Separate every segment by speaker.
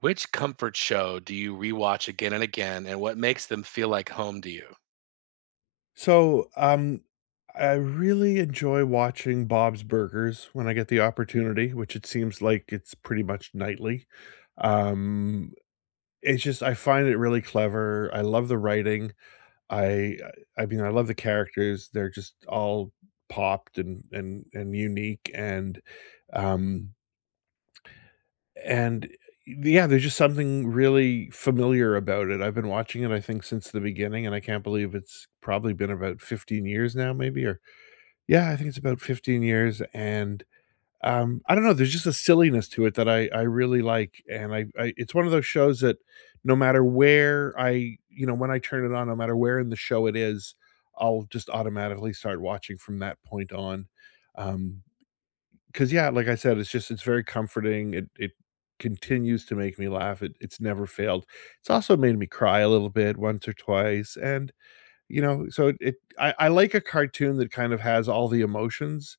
Speaker 1: Which comfort show do you rewatch again and again, and what makes them feel like home to you?
Speaker 2: So, um, I really enjoy watching Bob's Burgers when I get the opportunity, which it seems like it's pretty much nightly. Um, it's just I find it really clever. I love the writing. I I mean, I love the characters. They're just all popped and unique um and yeah, there's just something really familiar about it. I've been watching it I think since the beginning and I can't believe it's probably been about 15 years now maybe or yeah, I think it's about 15 years, and I don't know, there's just a silliness to it that I really like, and I it's one of those shows that no matter where, when I turn it on, no matter where in the show it is, I'll just automatically start watching from that point on. Um, Because yeah, like I said, it's just it's very comforting, it continues to make me laugh, it's never failed. It's also made me cry a little bit once or twice, and you know, so it I like a cartoon that kind of has all the emotions,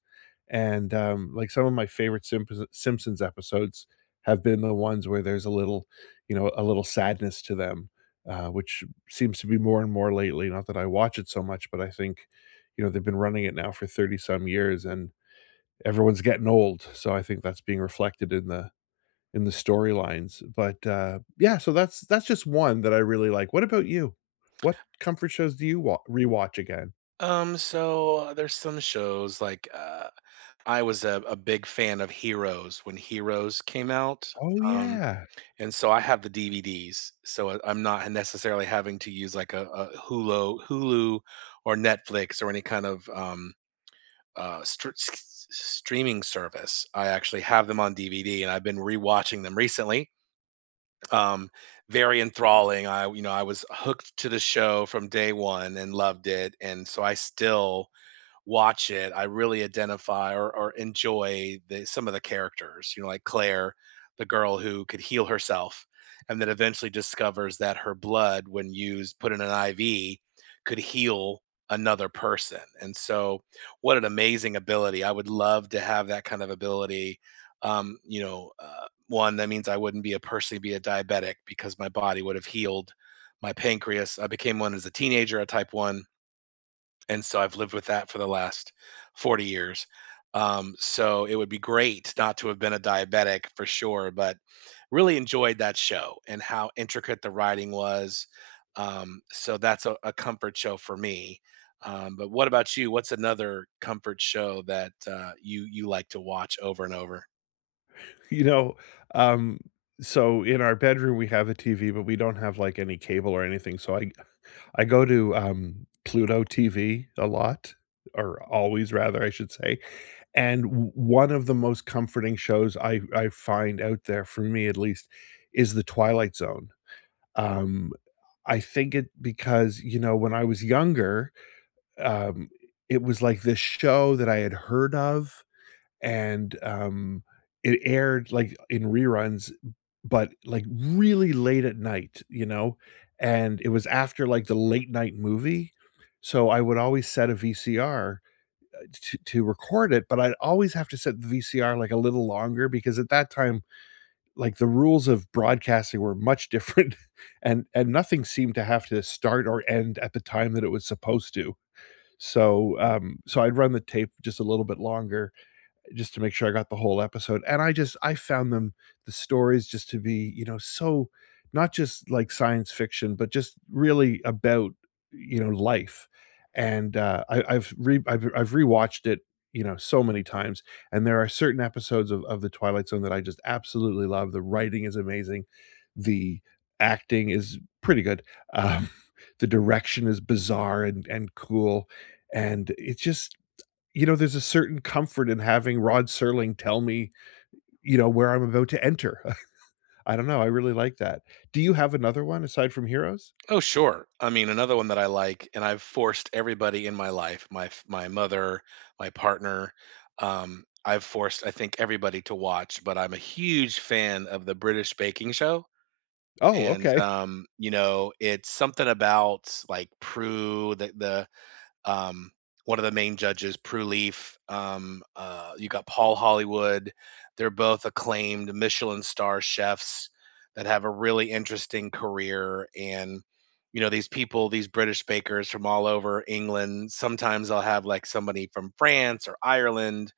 Speaker 2: and like, some of my favorite Simpsons episodes have been the ones where there's a little you know, a little sadness to them, which seems to be more and more lately, not that I watch it so much, but I think, you know, they've been running it now for 30 some years, and everyone's getting old, so I think that's being reflected in the storylines, but yeah, so that's just one that I really like. What about you? What comfort shows do you wa rewatch again?
Speaker 1: There's some shows like I was a big fan of Heroes when Heroes came out,
Speaker 2: Oh,
Speaker 1: um,
Speaker 2: yeah.
Speaker 1: and so I have the DVDs, so I'm not necessarily having to use like a Hulu, or Netflix or any kind of streaming service. I actually have them on DVD, and I've been rewatching them recently. um, Very enthralling. You know, I was hooked to the show from day one and loved it, and so I still watch it. I really identify or enjoy some of the characters. You know, like Claire, the girl who could heal herself, and then eventually discovers that her blood, when used, put in an IV, could heal another person. And so, what an amazing ability! I would love to have that kind of ability. One that means I wouldn't be a personally be a diabetic because my body would have healed my pancreas. I became one as a teenager, a type one, and so I've lived with that for the last 40 years. So it would be great not to have been a diabetic for sure, but really enjoyed that show and how intricate the writing was. So that's a comfort show for me. But what about you? What's another comfort show that you like to watch over and over?
Speaker 2: You know, um, so in our bedroom, we have a TV, but we don't have, like, any cable or anything, so I go to, Pluto TV a lot, or always rather, I should say, and one of the most comforting shows I find out there, for me at least, is The Twilight Zone. Um I think it because, you know, when I was younger, um, it was like this show that I had heard of, and it aired, like, in reruns, but, like, really late at night, you know? And it was after, like, the late night movie, so I would always set a VCR, to record it, but I'd always have to set the VCR, like, a little longer because at that time, like, the rules of broadcasting were much different, and nothing seemed to have to start or end at the time that it was supposed to. So I'd run the tape just a little bit longer just to make sure I got the whole episode. And I found them the stories just to be, you know, so not just like science fiction, but just really about, you know, life. And I, I've re I've rewatched it, you know, so many times. And there are certain episodes of the Twilight Zone that I just absolutely love. The writing is amazing. The acting is pretty good. Um, the direction is bizarre and cool. And it's just you know, there's a certain comfort in having Rod Serling tell me, you know, where I'm about to enter. I don't know, I really like that. Do you have another one aside from Heroes?
Speaker 1: Oh, sure. I mean, another one that I like, and I've forced everybody in my life, my mother, my partner, I've forced I think everybody to watch, but I'm a huge fan of the British baking show.
Speaker 2: Oh,
Speaker 1: And
Speaker 2: okay.
Speaker 1: you know, it's something about like Prue, the um, one of the main judges, Prue Leaf. You got Paul Hollywood. They're both acclaimed Michelin star chefs that have a really interesting career. And, you know, these people, these British bakers from all over England, sometimes I'll have like somebody from France or Ireland.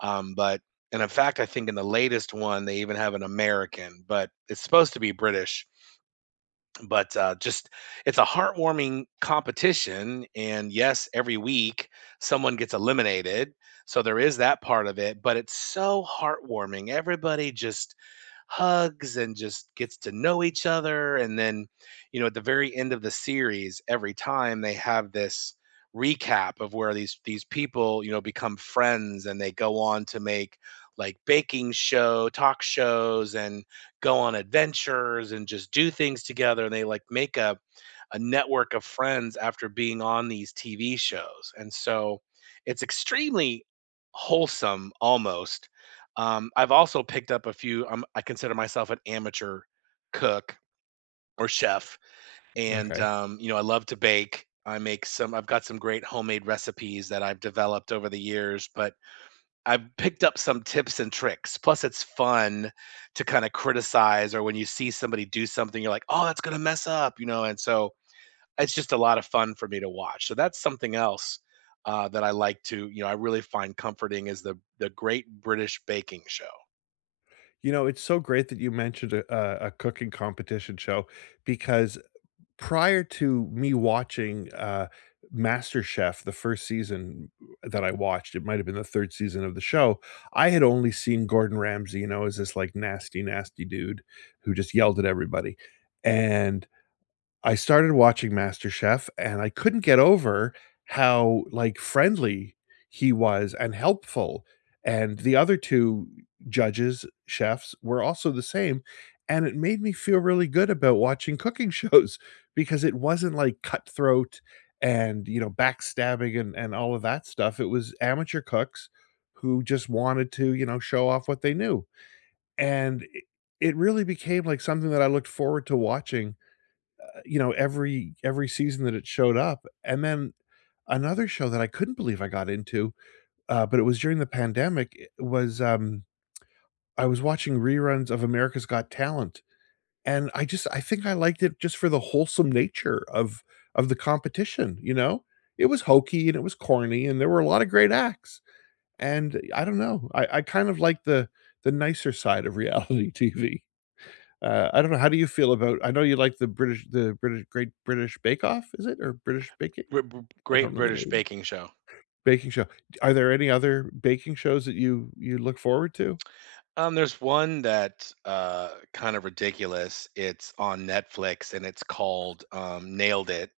Speaker 1: Um, but, and in fact, I think in the latest one, they even have an American, but it's supposed to be British, but just it's a heartwarming competition, and yes, every week someone gets eliminated, so there is that part of it, but it's so heartwarming. Everybody just hugs and just gets to know each other, and then you know, at the very end of the series, every time they have this recap of where these people, you know, become friends, and they go on to make like baking show talk shows and go on adventures and just do things together, and they like make a network of friends after being on these TV shows. And so it's extremely wholesome almost. I've also picked up a few. I consider myself an amateur cook or chef, and
Speaker 2: Okay.
Speaker 1: you know, I love to bake. I make some I've got some great homemade recipes that I've developed over the years, but I picked up some tips and tricks. Plus, it's fun to kinda criticize, or when you see somebody do something, you're like, "Oh, that's gonna mess up," you know, and so it's just a lot of fun for me to watch. So that's something else, that I like to you know, I really find comforting is the Great British Baking Show.
Speaker 2: You know, it's so great that you mentioned a cooking competition show because prior to me watching, MasterChef, the first season that I watched, it might have been the 3rd season of the show, I had only seen Gordon Ramsay, you know, as this, like, nasty, nasty dude who just yelled at everybody, and I started watching MasterChef, and I couldn't get over how, like, friendly he was and helpful, and the other 2 judges, chefs, were also the same, and it made me feel really good about watching cooking shows because it wasn't, like, cutthroat and, you know, backstabbing and all of that stuff, it was amateur cooks who just wanted to, you know, show off what they knew, and it really became, like, something that I looked forward to watching you know, every season that it showed up, and then another show that I couldn't believe I got into, but it was during the pandemic, I was watching reruns of America's Got Talent, and I think I liked it just for the wholesome nature of the competition, you know? It was hokey, and it was corny, and there were a lot of great acts, and I don't know, I kind of like the nicer side of reality TV. I don't know, how do you feel about I know you like the British Great British Bake Off, is it? Or British Baking?
Speaker 1: Br br
Speaker 2: I don't
Speaker 1: Great
Speaker 2: know the
Speaker 1: British
Speaker 2: name.
Speaker 1: Baking Show.
Speaker 2: Baking show. Are there any other baking shows that you look forward to?
Speaker 1: There's one that, kind of ridiculous. It's on Netflix and it's called, Nailed It.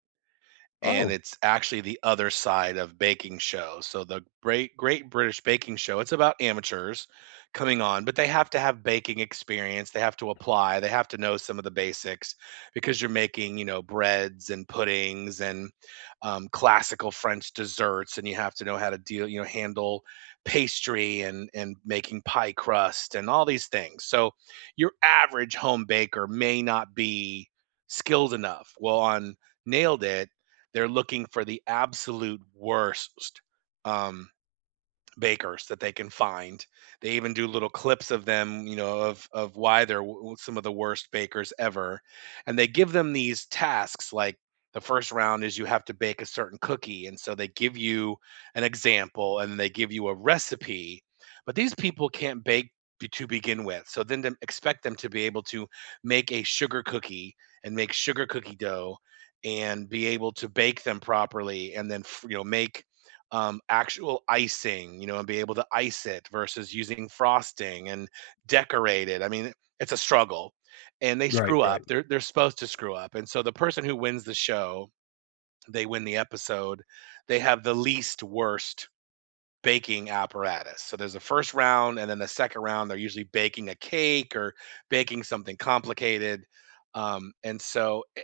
Speaker 1: And
Speaker 2: Oh,
Speaker 1: it's actually the other side of baking shows. So the Great British Baking Show, it's about amateurs coming on, but they have to have baking experience. They have to apply. They have to know some of the basics because you're making, you know, breads and puddings and classical French desserts, and you have to know how to deal, you know, handle pastry and making pie crust and all these things. So your average home baker may not be skilled enough. Well, on Nailed It, they're looking for the absolute worst. Um, Bakers that they can find. They even do little clips of them, you know, of why some of the worst bakers ever, and they give them these tasks like the first round is you have to bake a certain cookie, and so they give you an example and they give you a recipe, but these people can't bake to begin with. So then to expect them to be able to make a sugar cookie and make sugar cookie dough and be able to bake them properly and then you know, make actual icing, you know, and be able to ice it versus using frosting and decorate it. I mean, it's a struggle, and they
Speaker 2: right,
Speaker 1: screw
Speaker 2: right.
Speaker 1: up. They're supposed to screw up, and so the person who wins the show, they win the episode. They have the least worst baking apparatus. So there's a first round, and then the second round, they're usually baking a cake or baking something complicated. Um, and so i-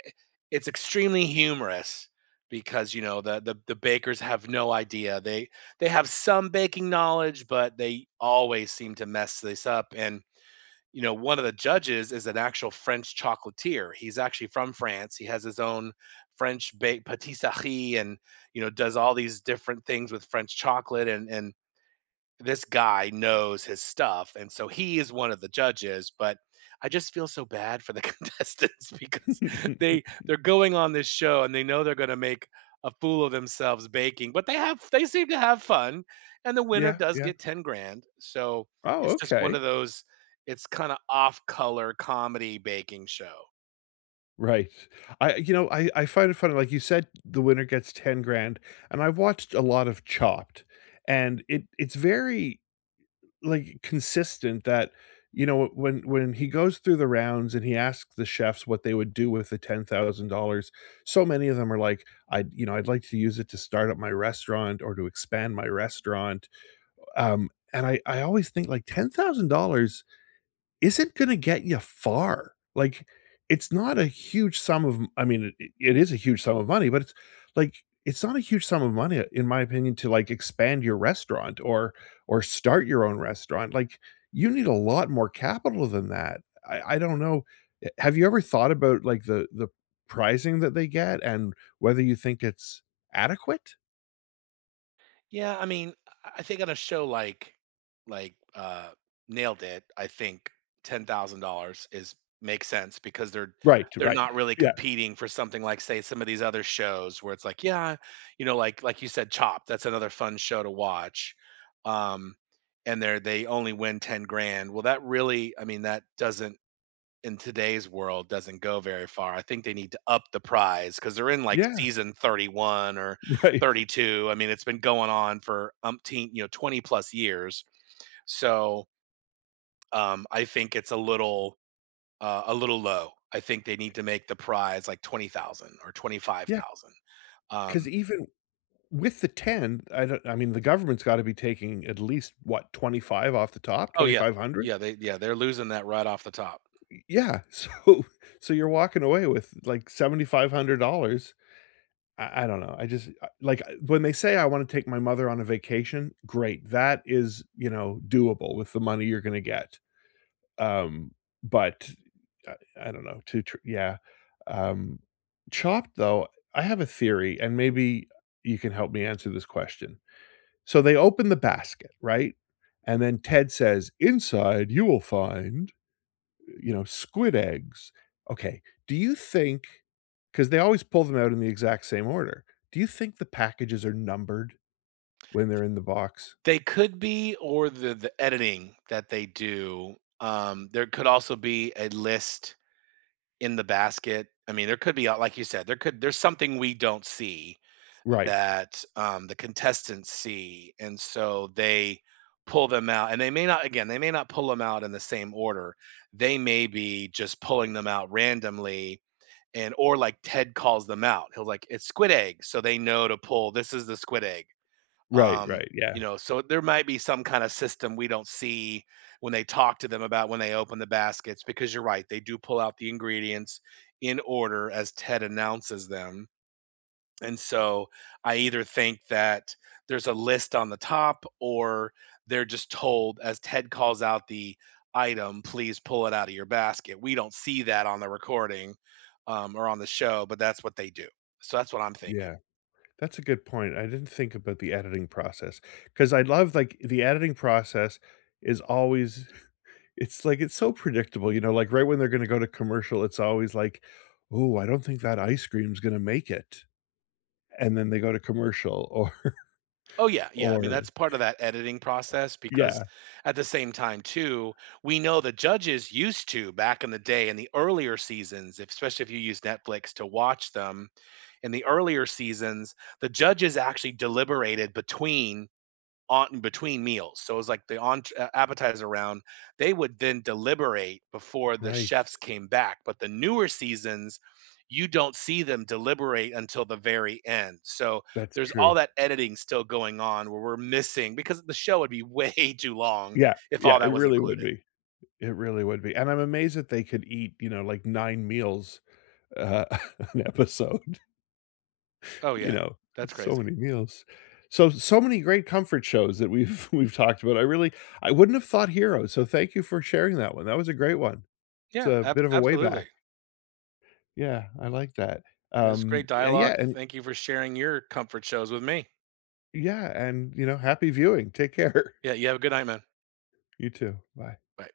Speaker 1: it's extremely humorous because you know the bakers have no idea. They have some baking knowledge, but they always seem to mess this up. And you know, one of the judges is an actual French chocolatier. He's actually from France. He has his own French bake patisserie, and you know, does all these different things with French chocolate and this guy knows his stuff, and so he is one of the judges, but I just feel so bad for the contestants because they they're going on this show and they know they're going to make a fool of themselves baking, but they have they seem to have fun, and the winner
Speaker 2: Yeah,
Speaker 1: does
Speaker 2: yeah.
Speaker 1: get 10 grand. So
Speaker 2: Oh,
Speaker 1: it's just one
Speaker 2: okay.
Speaker 1: of those it's kind of off color comedy baking show.
Speaker 2: Right. I find it funny, like you said, the winner gets 10 grand, and I watched a lot of Chopped, and it's very like, consistent that, you know, when he goes through the rounds and he asks the chefs what they would do with the $10,000, so many of them are like, "I'd you know, I'd like to use it to start up my restaurant or to expand my restaurant." And I always think, like, $10,000 isn't gonna get you far. Like, it's not a huge sum of I mean, it is a huge sum of money, but it's like, it's not a huge sum of money, in my opinion, to, like, expand your restaurant or start your own restaurant. Like, you need a lot more capital than that. I don't know. Eh, have you ever thought about, like, the pricing that they get and whether you think it's adequate?
Speaker 1: Yeah, I mean, I think on a show like like uh Nailed It, I think 10,000 dollars is makes sense because
Speaker 2: Right,
Speaker 1: they're
Speaker 2: right.
Speaker 1: not really
Speaker 2: Yeah.
Speaker 1: competing for something like say some of these other shows where it's like, yeah, you know, like you said, Chopped, that's another fun show to watch. Um and they only win 10 grand. Well, that really I mean, that doesn't in today's world doesn't go very far. I think they need to up the prize because they're in like
Speaker 2: Yeah,
Speaker 1: season 31 or
Speaker 2: right.
Speaker 1: 32. I mean, it's been going on for umpteen, you know, 20 plus years. So I think it's a little low. I think they need to make the prize like 20,000 or
Speaker 2: Yeah.
Speaker 1: 25,000.
Speaker 2: Because
Speaker 1: Um,
Speaker 2: even with the 10, I don't I mean, the government's gotta be taking at least, what, 25 off the top?
Speaker 1: oh yeah,
Speaker 2: 2,500?
Speaker 1: yeah, they yeah, they're losing that right off the top.
Speaker 2: Yeah, so so you're walking away with, like, $7,500. I don't know, I just I, when they say, "I wanna take my mother on a vacation," great, that is, you know, doable with the money you're gonna get, um, but I I don't know, to tr yeah, um, Chopped, though, I have a theory, and maybe you can help me answer this question. So they open the basket, right? And then Ted says, "Inside, you will find, you know, squid eggs." Okay, do you think? Because they always pull them out in the exact same order. Do you think the packages are numbered when they're in the box?
Speaker 1: They could be, or the editing that they do. There could also be a list in the basket. I mean, there could be, like you said, there could there's something we don't see
Speaker 2: Right.
Speaker 1: that the contestants see, and so they pull them out. And they may not, again, they may not pull them out in the same order. They may be just pulling them out randomly, and or like Ted calls them out. He'll like it's squid egg, so they know to pull. This is the squid egg.
Speaker 2: Right,
Speaker 1: Um,
Speaker 2: right, yeah,
Speaker 1: you know, so there might be some kind of system we don't see when they talk to them about when they open the baskets because you're right, they do pull out the ingredients in order as Ted announces them. And so I either think that there's a list on the top, or they're just told as Ted calls out the item, please pull it out of your basket. We don't see that on the recording or on the show, but that's what they do. So that's what I'm thinking.
Speaker 2: yeah. That's a good point. I didn't think about the editing process because I love, like, the editing process is always it's like, it's so predictable, you know, like, right when they're gonna go to commercial, it's always like, oh, I don't think that ice cream's gonna make it," and then they go to commercial or
Speaker 1: Oh yeah, yeah. I mean,
Speaker 2: or
Speaker 1: that's part of that editing process because
Speaker 2: Yeah,
Speaker 1: at the same time too, we know the judges used to back in the day in the earlier seasons, especially if you use Netflix to watch them, in the earlier seasons, the judges actually deliberated between on in between meals. So it was like the appetizer round. They would then deliberate before the
Speaker 2: right.
Speaker 1: chefs came back. But the newer seasons, you don't see them deliberate until the very end. So
Speaker 2: That's
Speaker 1: there's all
Speaker 2: true.
Speaker 1: that editing still going on where we're missing because the show would be way too long
Speaker 2: Yeah,
Speaker 1: if
Speaker 2: yeah,
Speaker 1: all
Speaker 2: it
Speaker 1: that was
Speaker 2: really would
Speaker 1: included.
Speaker 2: be. It really would be, and I'm amazed that they could eat, you know, like, 9 meals, uh, an episode.
Speaker 1: Oh
Speaker 2: You
Speaker 1: yeah,
Speaker 2: know,
Speaker 1: that's
Speaker 2: so
Speaker 1: crazy.
Speaker 2: many meals. So so many great comfort shows that we've we've talked about. I really I wouldn't have thought Hero, so thank you for sharing that one. That was a great one. It's
Speaker 1: Yeah,
Speaker 2: a bit of a way back.
Speaker 1: absolutely.
Speaker 2: Yeah, I like that.
Speaker 1: Yeah, this is great
Speaker 2: Yeah, yeah,
Speaker 1: dialogue. Thank you for sharing your comfort shows with me.
Speaker 2: and you know, happy viewing. Take care.
Speaker 1: Yeah, you have a good night, man.
Speaker 2: You too. Bye.
Speaker 1: Bye.